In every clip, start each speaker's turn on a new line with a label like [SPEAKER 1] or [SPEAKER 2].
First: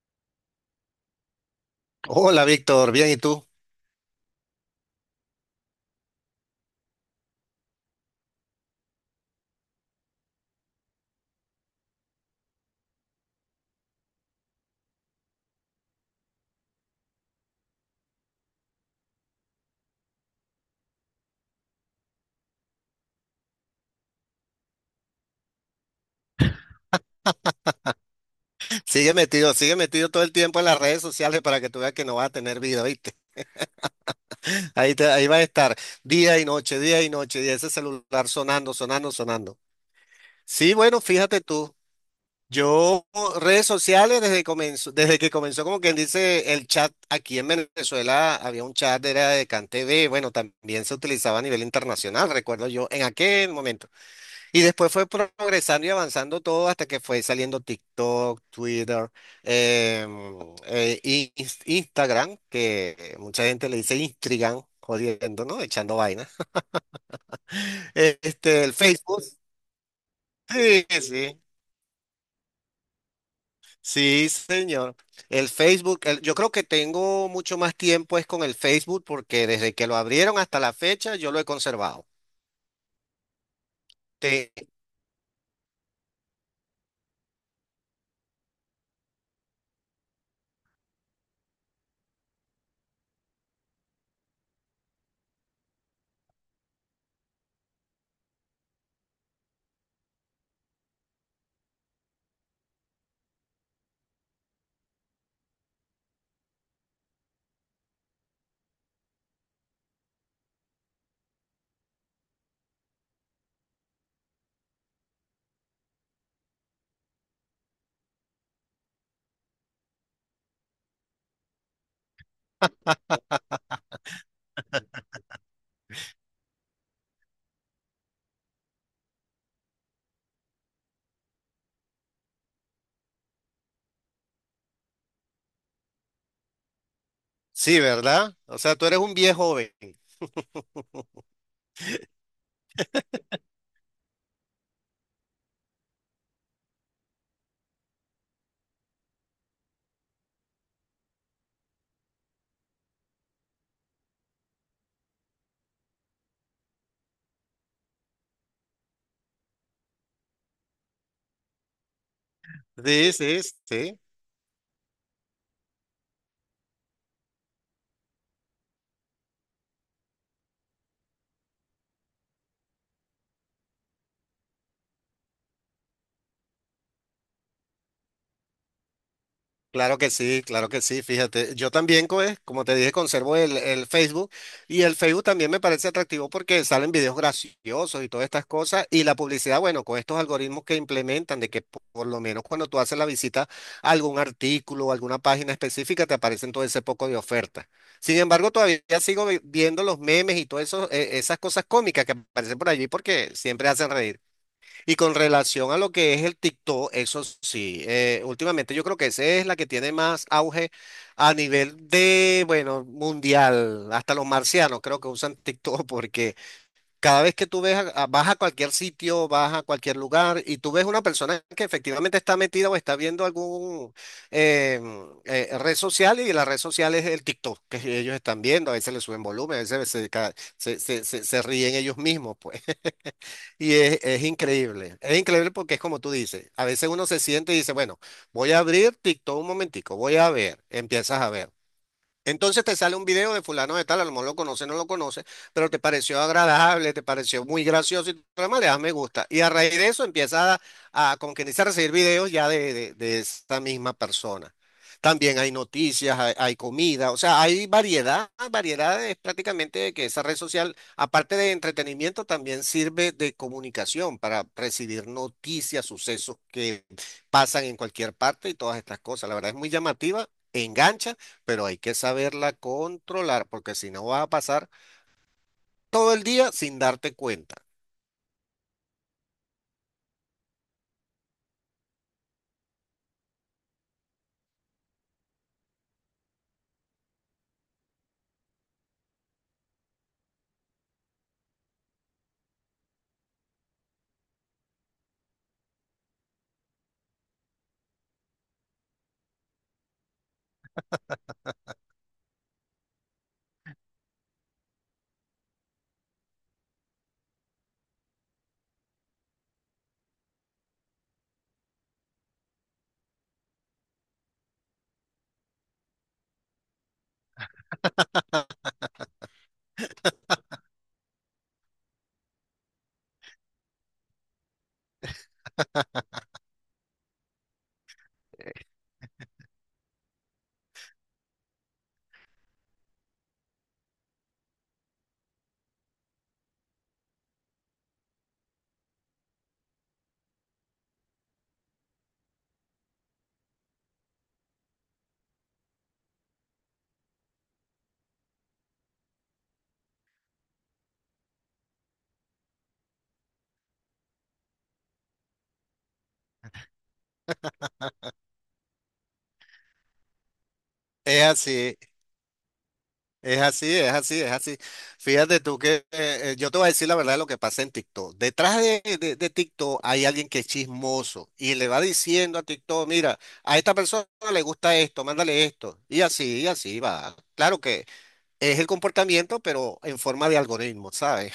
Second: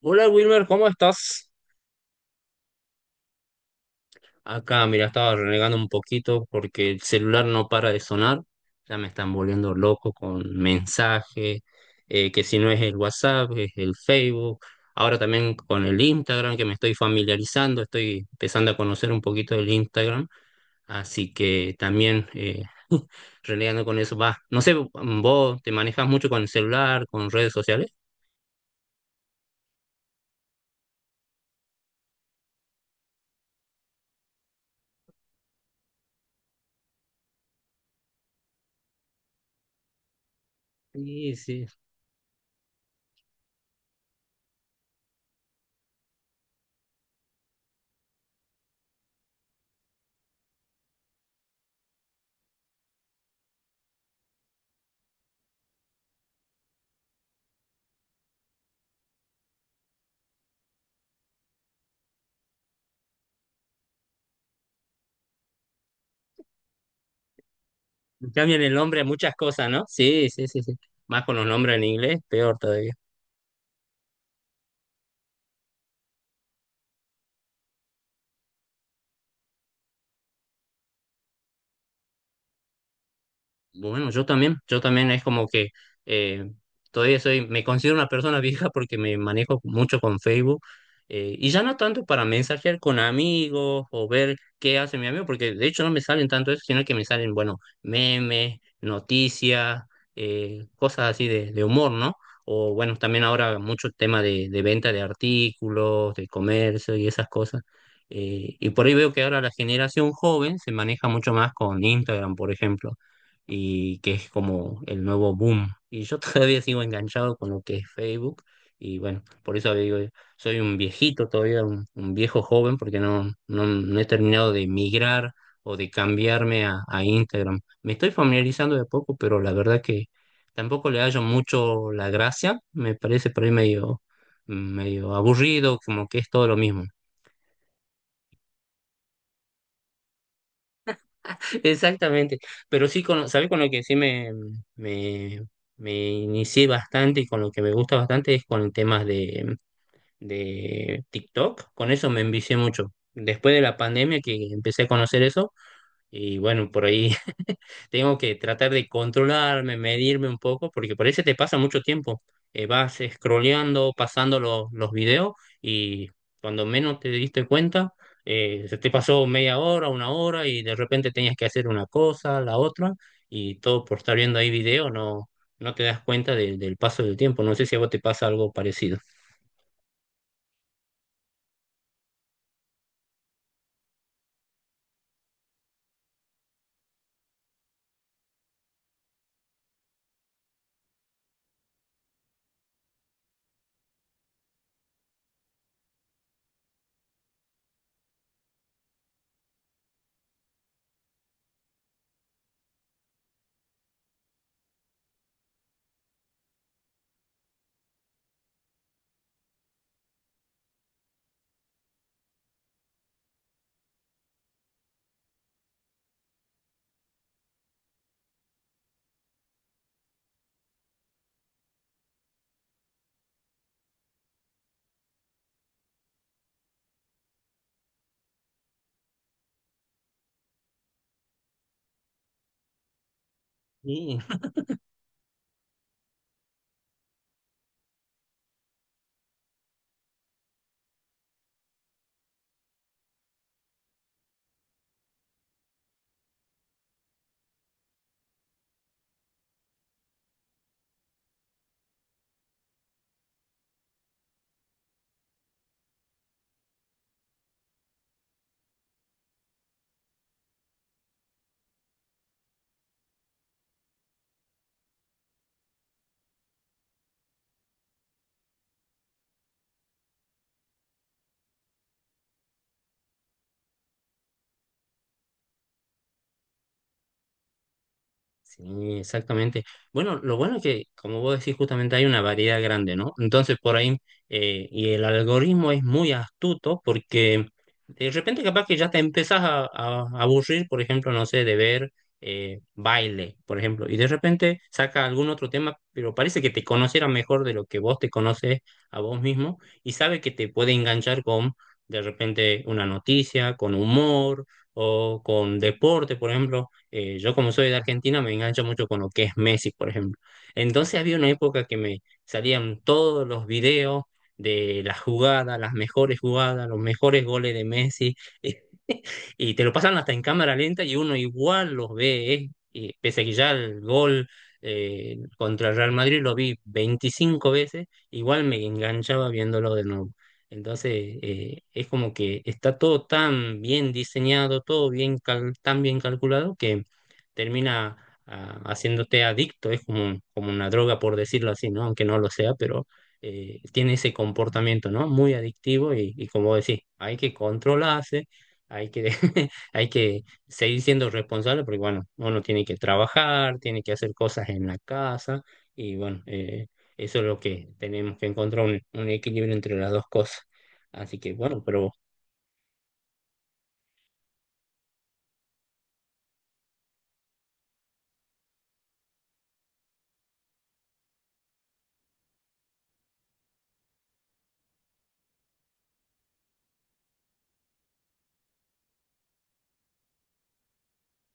[SPEAKER 1] Hola Wilmer, ¿cómo estás?
[SPEAKER 2] Hola Víctor, bien, ¿y tú?
[SPEAKER 1] Acá, mira, estaba renegando un poquito porque el celular no para de sonar. Ya me están volviendo loco con mensajes. Que si no es el WhatsApp, es el Facebook. Ahora también con el Instagram, que me estoy familiarizando, estoy empezando a conocer un poquito del Instagram. Así que también, renegando con eso. Va, no sé, ¿vos te manejas mucho con el celular, con redes sociales?
[SPEAKER 2] Sigue metido todo el tiempo en las redes sociales para que tú veas que no vas a tener vida, ¿viste? Ahí va a estar día y noche, y ese celular sonando, sonando, sonando. Sí, bueno,
[SPEAKER 1] Sí,
[SPEAKER 2] fíjate
[SPEAKER 1] sí.
[SPEAKER 2] tú, yo redes sociales desde que comenzó como quien dice el chat aquí en Venezuela, había un chat, era de CanTV, bueno, también se utilizaba a nivel internacional, recuerdo yo, en aquel momento. Y después fue progresando y avanzando todo hasta que fue saliendo TikTok, Twitter, em, Instagram, que mucha gente le dice Instagram, jodiendo, ¿no? Echando vainas.
[SPEAKER 1] Cambian
[SPEAKER 2] El
[SPEAKER 1] el nombre a
[SPEAKER 2] Facebook.
[SPEAKER 1] muchas cosas, ¿no? Sí, sí, sí, sí.
[SPEAKER 2] Sí,
[SPEAKER 1] Más con
[SPEAKER 2] sí.
[SPEAKER 1] los nombres en inglés, peor todavía.
[SPEAKER 2] Sí, señor. Yo creo que tengo mucho más tiempo es con el Facebook porque desde que lo abrieron hasta la fecha yo lo he conservado.
[SPEAKER 1] Bueno, yo también,
[SPEAKER 2] Te-
[SPEAKER 1] yo también es como que, eh, todavía soy, me considero una persona vieja porque me manejo mucho con Facebook, y ya no tanto para mensajear con amigos o ver qué hace mi amigo, porque de hecho no me salen tanto eso, sino que me salen, bueno, memes, noticias, cosas así de humor, ¿no? O bueno, también ahora mucho tema de venta de artículos, de comercio y esas cosas. Y por ahí veo que ahora la generación joven se maneja mucho más con Instagram, por ejemplo, y que es como el nuevo boom. Y yo todavía sigo enganchado con lo que es Facebook, y bueno, por eso digo, soy un viejito todavía, un viejo joven porque no, no, no he terminado de migrar o de cambiarme a Instagram. Me estoy familiarizando de a poco, pero la verdad que tampoco le hallo mucho la gracia, me parece por ahí medio, medio aburrido, como que es todo lo mismo.
[SPEAKER 2] sí, ¿verdad? O sea, tú eres un viejo joven.
[SPEAKER 1] Exactamente, pero sí, con, ¿sabes con lo que sí me, me inicié bastante y con lo que me gusta bastante es con temas de TikTok? Con eso me envicié mucho. Después de la pandemia que empecé a conocer eso, y bueno, por ahí tengo que tratar de controlarme, medirme un poco, porque por eso te pasa mucho tiempo. Vas
[SPEAKER 2] Sí, sí,
[SPEAKER 1] scrolleando,
[SPEAKER 2] sí.
[SPEAKER 1] pasando los videos y cuando menos te diste cuenta, se te pasó media hora, una hora y de repente tenías que hacer una cosa, la otra, y todo por estar viendo ahí video, no, no te das cuenta del paso del tiempo. No sé si a vos te pasa algo parecido.
[SPEAKER 2] Claro que sí, claro que sí, fíjate, yo también, pues, como te dije, conservo el Facebook y el Facebook también me parece atractivo porque salen videos graciosos y todas estas cosas y la publicidad, bueno, con estos algoritmos que implementan de que por lo menos cuando tú haces la visita a algún artículo o alguna página específica te aparecen todo ese poco de ofertas. Sin embargo, todavía sigo viendo los memes y todas esas cosas cómicas que aparecen por allí porque siempre hacen reír. Y con relación a lo que es el TikTok, eso sí, últimamente yo creo que esa es la que tiene más auge a nivel de, bueno, mundial. Hasta los marcianos creo que usan TikTok porque cada vez que tú ves, vas a cualquier sitio, vas a cualquier lugar y tú ves una persona que efectivamente está metida o está viendo algún eh, red social y la red social es el TikTok que ellos están viendo. A veces le suben volumen, a veces se, ca- se, se, se se ríen ellos mismos, pues.
[SPEAKER 1] Sí.
[SPEAKER 2] Es increíble porque es como tú dices, a veces uno se siente y dice, bueno, voy a abrir TikTok un momentico, voy a ver, empiezas a ver. Entonces te sale un video de fulano de tal, a lo mejor lo conoce, no lo conoce, pero te pareció agradable, te pareció muy gracioso y tú además le das me gusta. Y a raíz de eso empiezas con que inicia a recibir videos ya de esta misma persona. También hay noticias, hay comida, o sea, hay variedad, variedad es prácticamente que esa red social, aparte de entretenimiento, también sirve de comunicación para recibir noticias, sucesos que pasan en cualquier parte y todas estas cosas. La verdad es muy llamativa, engancha pero hay que saberla controlar, porque si no vas a pasar todo el día sin darte cuenta.
[SPEAKER 1] Sí, exactamente. Bueno, lo bueno es que, como vos decís, justamente hay una variedad grande, ¿no? Entonces, por ahí, y el algoritmo es muy astuto porque de repente capaz que ya te empezás a aburrir, por ejemplo, no sé, de ver, baile, por ejemplo, y de repente saca algún otro tema, pero parece que te conociera mejor de lo que vos te conoces a vos mismo y sabe que te puede enganchar con, de repente, una noticia, con humor o con deporte, por ejemplo. Yo como soy de Argentina me engancho mucho con lo que es Messi, por ejemplo. Entonces había una época que me salían todos los videos de las jugadas, las mejores jugadas, los mejores goles de Messi. Y te lo pasan hasta en cámara lenta y uno igual los ve, y pese a que ya el gol, contra el Real Madrid lo vi 25 veces, igual me enganchaba viéndolo de nuevo. Entonces, es como que está todo tan bien diseñado, todo bien tan bien calculado que termina, haciéndote adicto, es como, como una droga, por decirlo así, ¿no? Aunque no lo sea, pero, tiene ese comportamiento, ¿no? Muy adictivo y como decís, hay que controlarse, hay que, hay que seguir siendo responsable porque, bueno, uno tiene que trabajar, tiene que hacer cosas en la casa y, bueno, eso es lo que tenemos que encontrar, un equilibrio entre las dos cosas. Así
[SPEAKER 2] Es
[SPEAKER 1] que, bueno,
[SPEAKER 2] así,
[SPEAKER 1] pero
[SPEAKER 2] es así, es así, es así. Fíjate tú que yo te voy a decir la verdad de lo que pasa en TikTok. Detrás de TikTok hay alguien que es chismoso y le va diciendo a TikTok, mira, a esta persona le gusta esto, mándale esto. Y así va. Claro que es el comportamiento, pero en forma de algoritmo, ¿sabes?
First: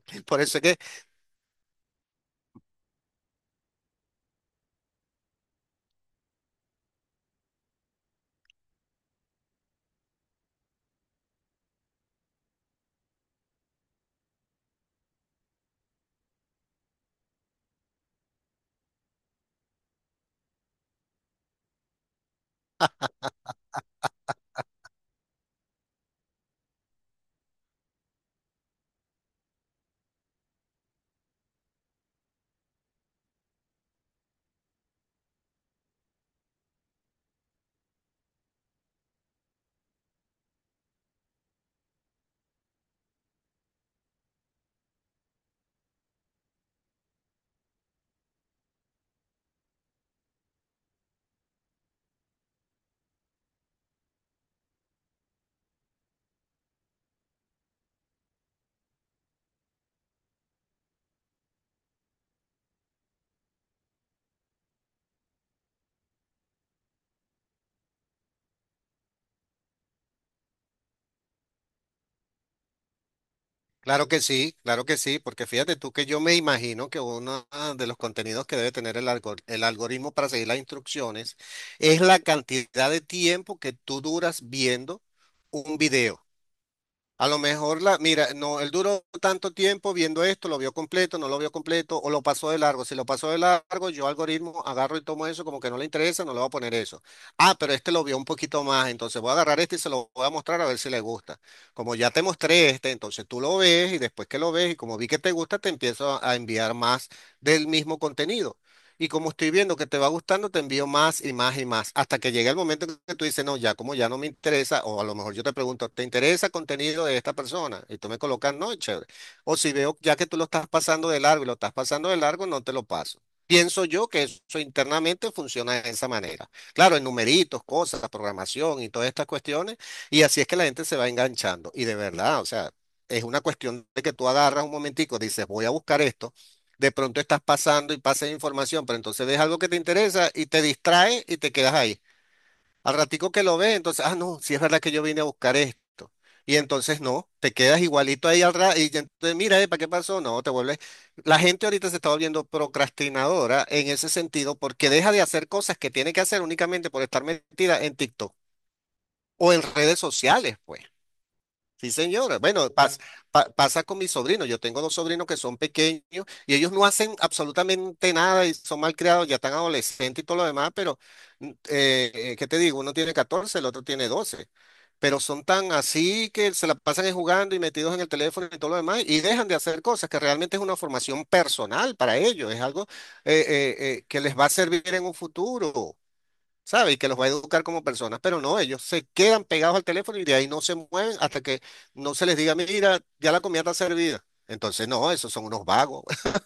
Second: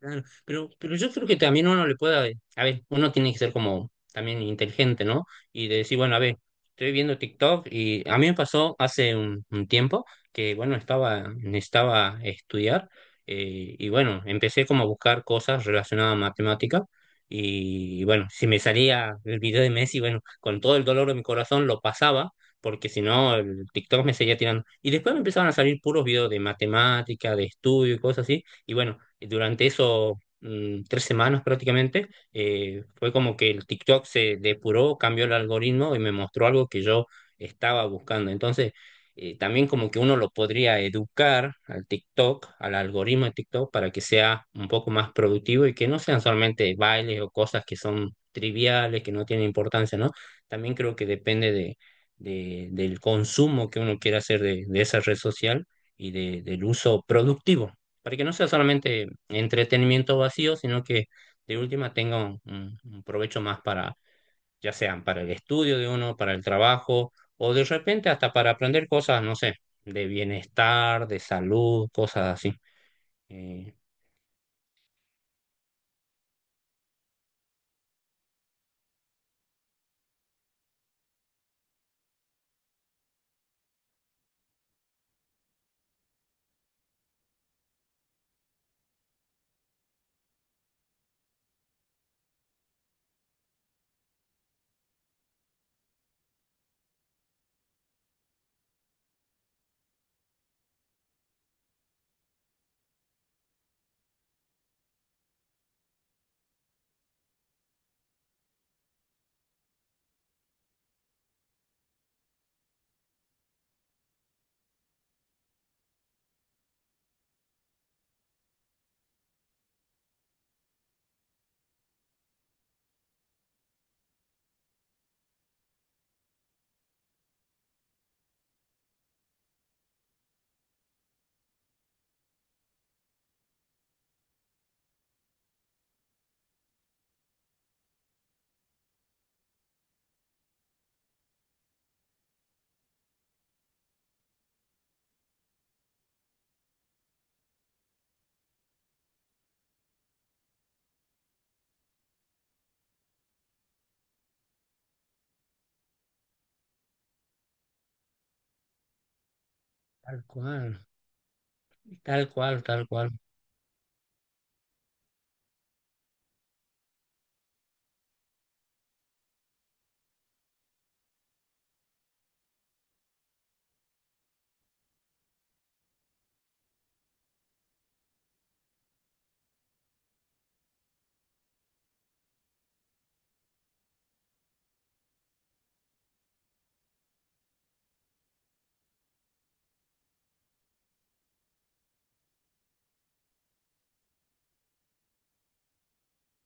[SPEAKER 1] claro,
[SPEAKER 2] Por eso es que
[SPEAKER 1] pero yo creo que también uno le pueda, a ver, uno tiene que ser como también inteligente, ¿no? Y de decir, bueno, a ver, estoy viendo TikTok y a mí me pasó hace un tiempo que, bueno, estaba, necesitaba estudiar, y bueno, empecé como a buscar cosas relacionadas a matemática y, bueno, si me salía el video de Messi, bueno, con todo el dolor de mi corazón lo pasaba. Porque si no, el TikTok me seguía tirando. Y después me empezaron a salir puros videos de matemática, de estudio y cosas así. Y bueno, durante esos, tres semanas prácticamente, fue como que el TikTok se depuró, cambió el algoritmo y me mostró algo que yo estaba buscando. Entonces, también como que uno lo podría educar al TikTok, al algoritmo de TikTok, para que sea un poco más productivo y que no sean solamente bailes o cosas que son triviales, que no tienen importancia, ¿no? También creo que depende de, del consumo que uno quiera hacer de esa red social y del uso productivo para que no sea solamente entretenimiento vacío, sino que de última tenga un, un provecho más para, ya sea para el estudio de uno, para el trabajo, o de repente hasta para aprender cosas, no sé, de bienestar, de salud, cosas así. Eh,
[SPEAKER 2] claro que sí, claro que sí, porque fíjate tú que yo me imagino que uno ah, de los contenidos que debe tener el algoritmo para seguir las instrucciones es la cantidad de tiempo que tú duras viendo un video. A lo mejor la, mira, no, él duró tanto tiempo viendo esto, lo vio completo, no lo vio completo, o lo pasó de largo. Si lo pasó de largo, yo algoritmo agarro y tomo eso, como que no le interesa, no le voy a poner eso. Ah, pero este lo vio un poquito más, entonces voy a agarrar este y se lo voy a mostrar a ver si le gusta. Como ya te mostré este, entonces tú lo ves y después que lo ves y como vi que te gusta, te empiezo a enviar más del mismo contenido. Y como estoy viendo que te va gustando, te envío más y más y más, hasta que llegue el momento en que tú dices, no, ya como ya no me interesa, o a lo mejor yo te pregunto, ¿te interesa contenido de esta persona? Y tú me colocas, no, chévere. O si veo ya que tú lo estás pasando de largo y lo estás pasando de largo, no te lo paso. Pienso yo que eso internamente funciona de esa manera. Claro, en numeritos, cosas, programación y todas estas cuestiones, y así es que la gente se va enganchando. Y de verdad, o sea, es una cuestión de que tú agarras un momentico, dices, voy a buscar esto de pronto estás pasando y pasas información, pero entonces ves algo que te interesa y te distrae y te quedas ahí. Al ratico que lo ves, entonces, ah, no, sí es verdad que yo vine a buscar esto. Y entonces no, te quedas igualito ahí al rato y ya entonces mira, ¿para qué pasó? No, te vuelves. La gente ahorita se está volviendo procrastinadora en ese sentido porque deja de hacer cosas que tiene que hacer únicamente por estar metida en TikTok o en redes
[SPEAKER 1] Tal
[SPEAKER 2] sociales, pues.
[SPEAKER 1] cual,
[SPEAKER 2] Sí,
[SPEAKER 1] tal
[SPEAKER 2] señora.
[SPEAKER 1] cual,
[SPEAKER 2] Bueno,
[SPEAKER 1] tal cual.
[SPEAKER 2] pasa con mis sobrinos. Yo tengo dos sobrinos que son pequeños y ellos no hacen absolutamente nada y son mal criados, ya están adolescentes y todo lo demás, pero ¿qué te digo? Uno tiene 14, el otro tiene 12, pero son tan así que se la pasan es jugando y metidos en el teléfono y todo lo demás y dejan de hacer cosas que realmente es una formación personal para ellos, es algo que les va a servir en un futuro. ¿Sabe? Y que los va a educar como personas, pero no, ellos se quedan pegados al teléfono y de ahí no se mueven hasta que no se les diga, mira, ya la comida está servida. Entonces, no, esos son unos vagos.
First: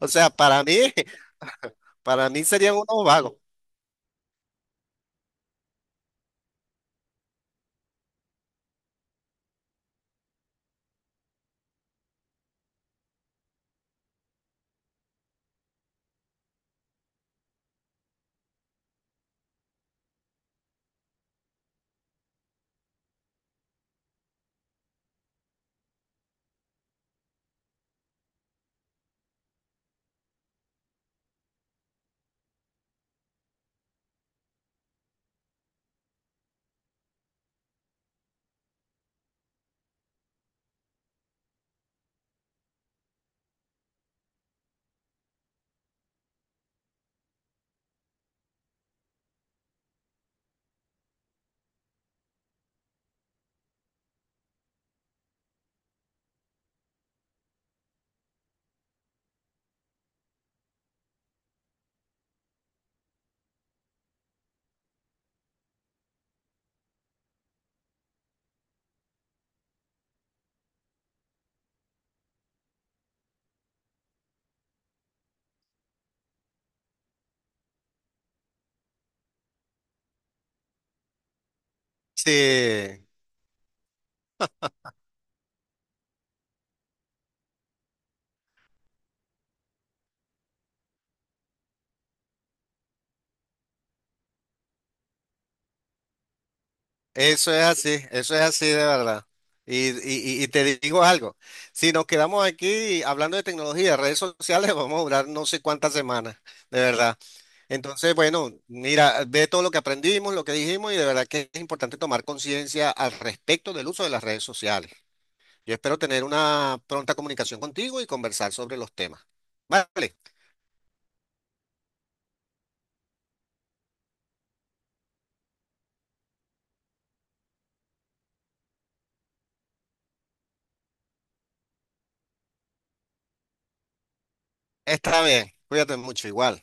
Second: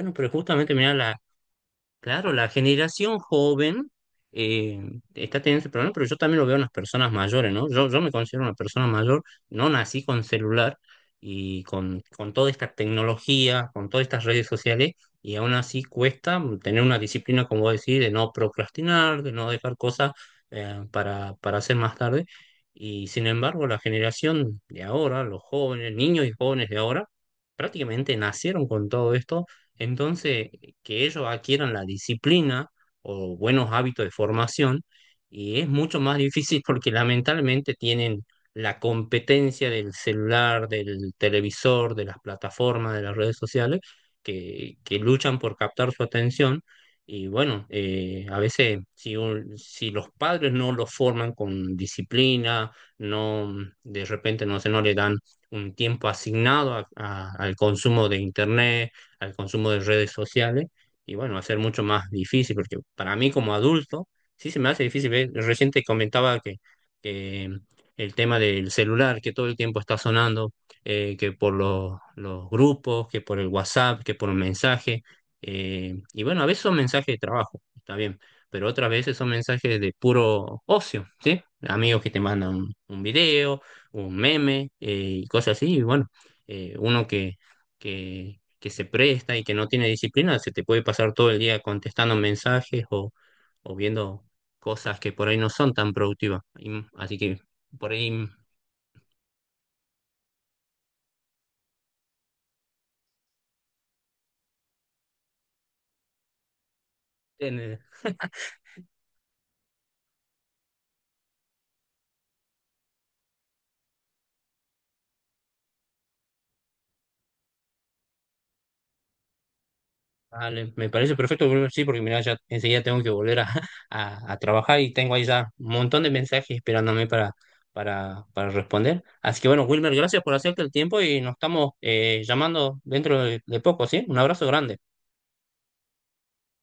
[SPEAKER 2] O
[SPEAKER 1] pero
[SPEAKER 2] sea, para
[SPEAKER 1] justamente
[SPEAKER 2] mí,
[SPEAKER 1] mira,
[SPEAKER 2] para
[SPEAKER 1] claro,
[SPEAKER 2] mí
[SPEAKER 1] la
[SPEAKER 2] serían unos
[SPEAKER 1] generación
[SPEAKER 2] vagos.
[SPEAKER 1] joven, eh, está teniendo ese problema, pero yo también lo veo en las personas mayores, ¿no? Yo me considero una persona mayor, no nací con celular y con toda esta tecnología, con todas estas redes sociales, y aún así cuesta tener una disciplina, como decir, de no procrastinar, de no dejar cosas, para hacer más tarde. Y sin embargo, la generación de ahora, los jóvenes, niños y jóvenes de ahora, prácticamente nacieron con todo esto. Entonces, que ellos adquieran la disciplina o buenos hábitos de formación, y es mucho más difícil porque lamentablemente tienen la competencia del celular, del televisor, de las plataformas, de las redes sociales, que luchan por captar su atención. Y bueno, a veces si, si los padres no los forman con disciplina, no, de repente no sé, no le dan un tiempo asignado al consumo de internet, al consumo de redes sociales, y bueno, va a ser mucho más difícil, porque para mí como adulto sí se me hace difícil ver, recién te comentaba que, el tema del celular, que todo el tiempo está sonando, que por los grupos, que por el WhatsApp, que por un mensaje, y bueno, a veces son mensajes de trabajo, está bien, pero otras veces son mensajes de puro ocio, ¿sí? Amigos que te mandan
[SPEAKER 2] Sí,
[SPEAKER 1] un video, un meme, y cosas así, y bueno, uno que se presta y que no tiene disciplina, se te puede pasar todo el día contestando mensajes o viendo cosas que por ahí no son tan productivas. Así que por ahí
[SPEAKER 2] eso es así de verdad. Y te digo algo, si nos quedamos aquí hablando de tecnología, redes sociales, vamos a durar no sé cuántas semanas, de verdad.
[SPEAKER 1] ten-
[SPEAKER 2] Entonces, bueno, mira, ve todo lo que aprendimos, lo que dijimos y de verdad que es importante tomar conciencia al respecto del uso de las redes sociales. Yo espero tener una pronta comunicación contigo y conversar sobre los temas. Vale,
[SPEAKER 1] vale, me parece perfecto, Bruno, sí, porque mira, ya enseguida tengo que volver a, a trabajar y tengo ahí ya un montón de mensajes esperándome para responder. Así que bueno, Wilmer, gracias por hacerte el tiempo y nos estamos, llamando dentro de poco, ¿sí? Un abrazo grande.
[SPEAKER 2] está bien. Cuídate mucho igual.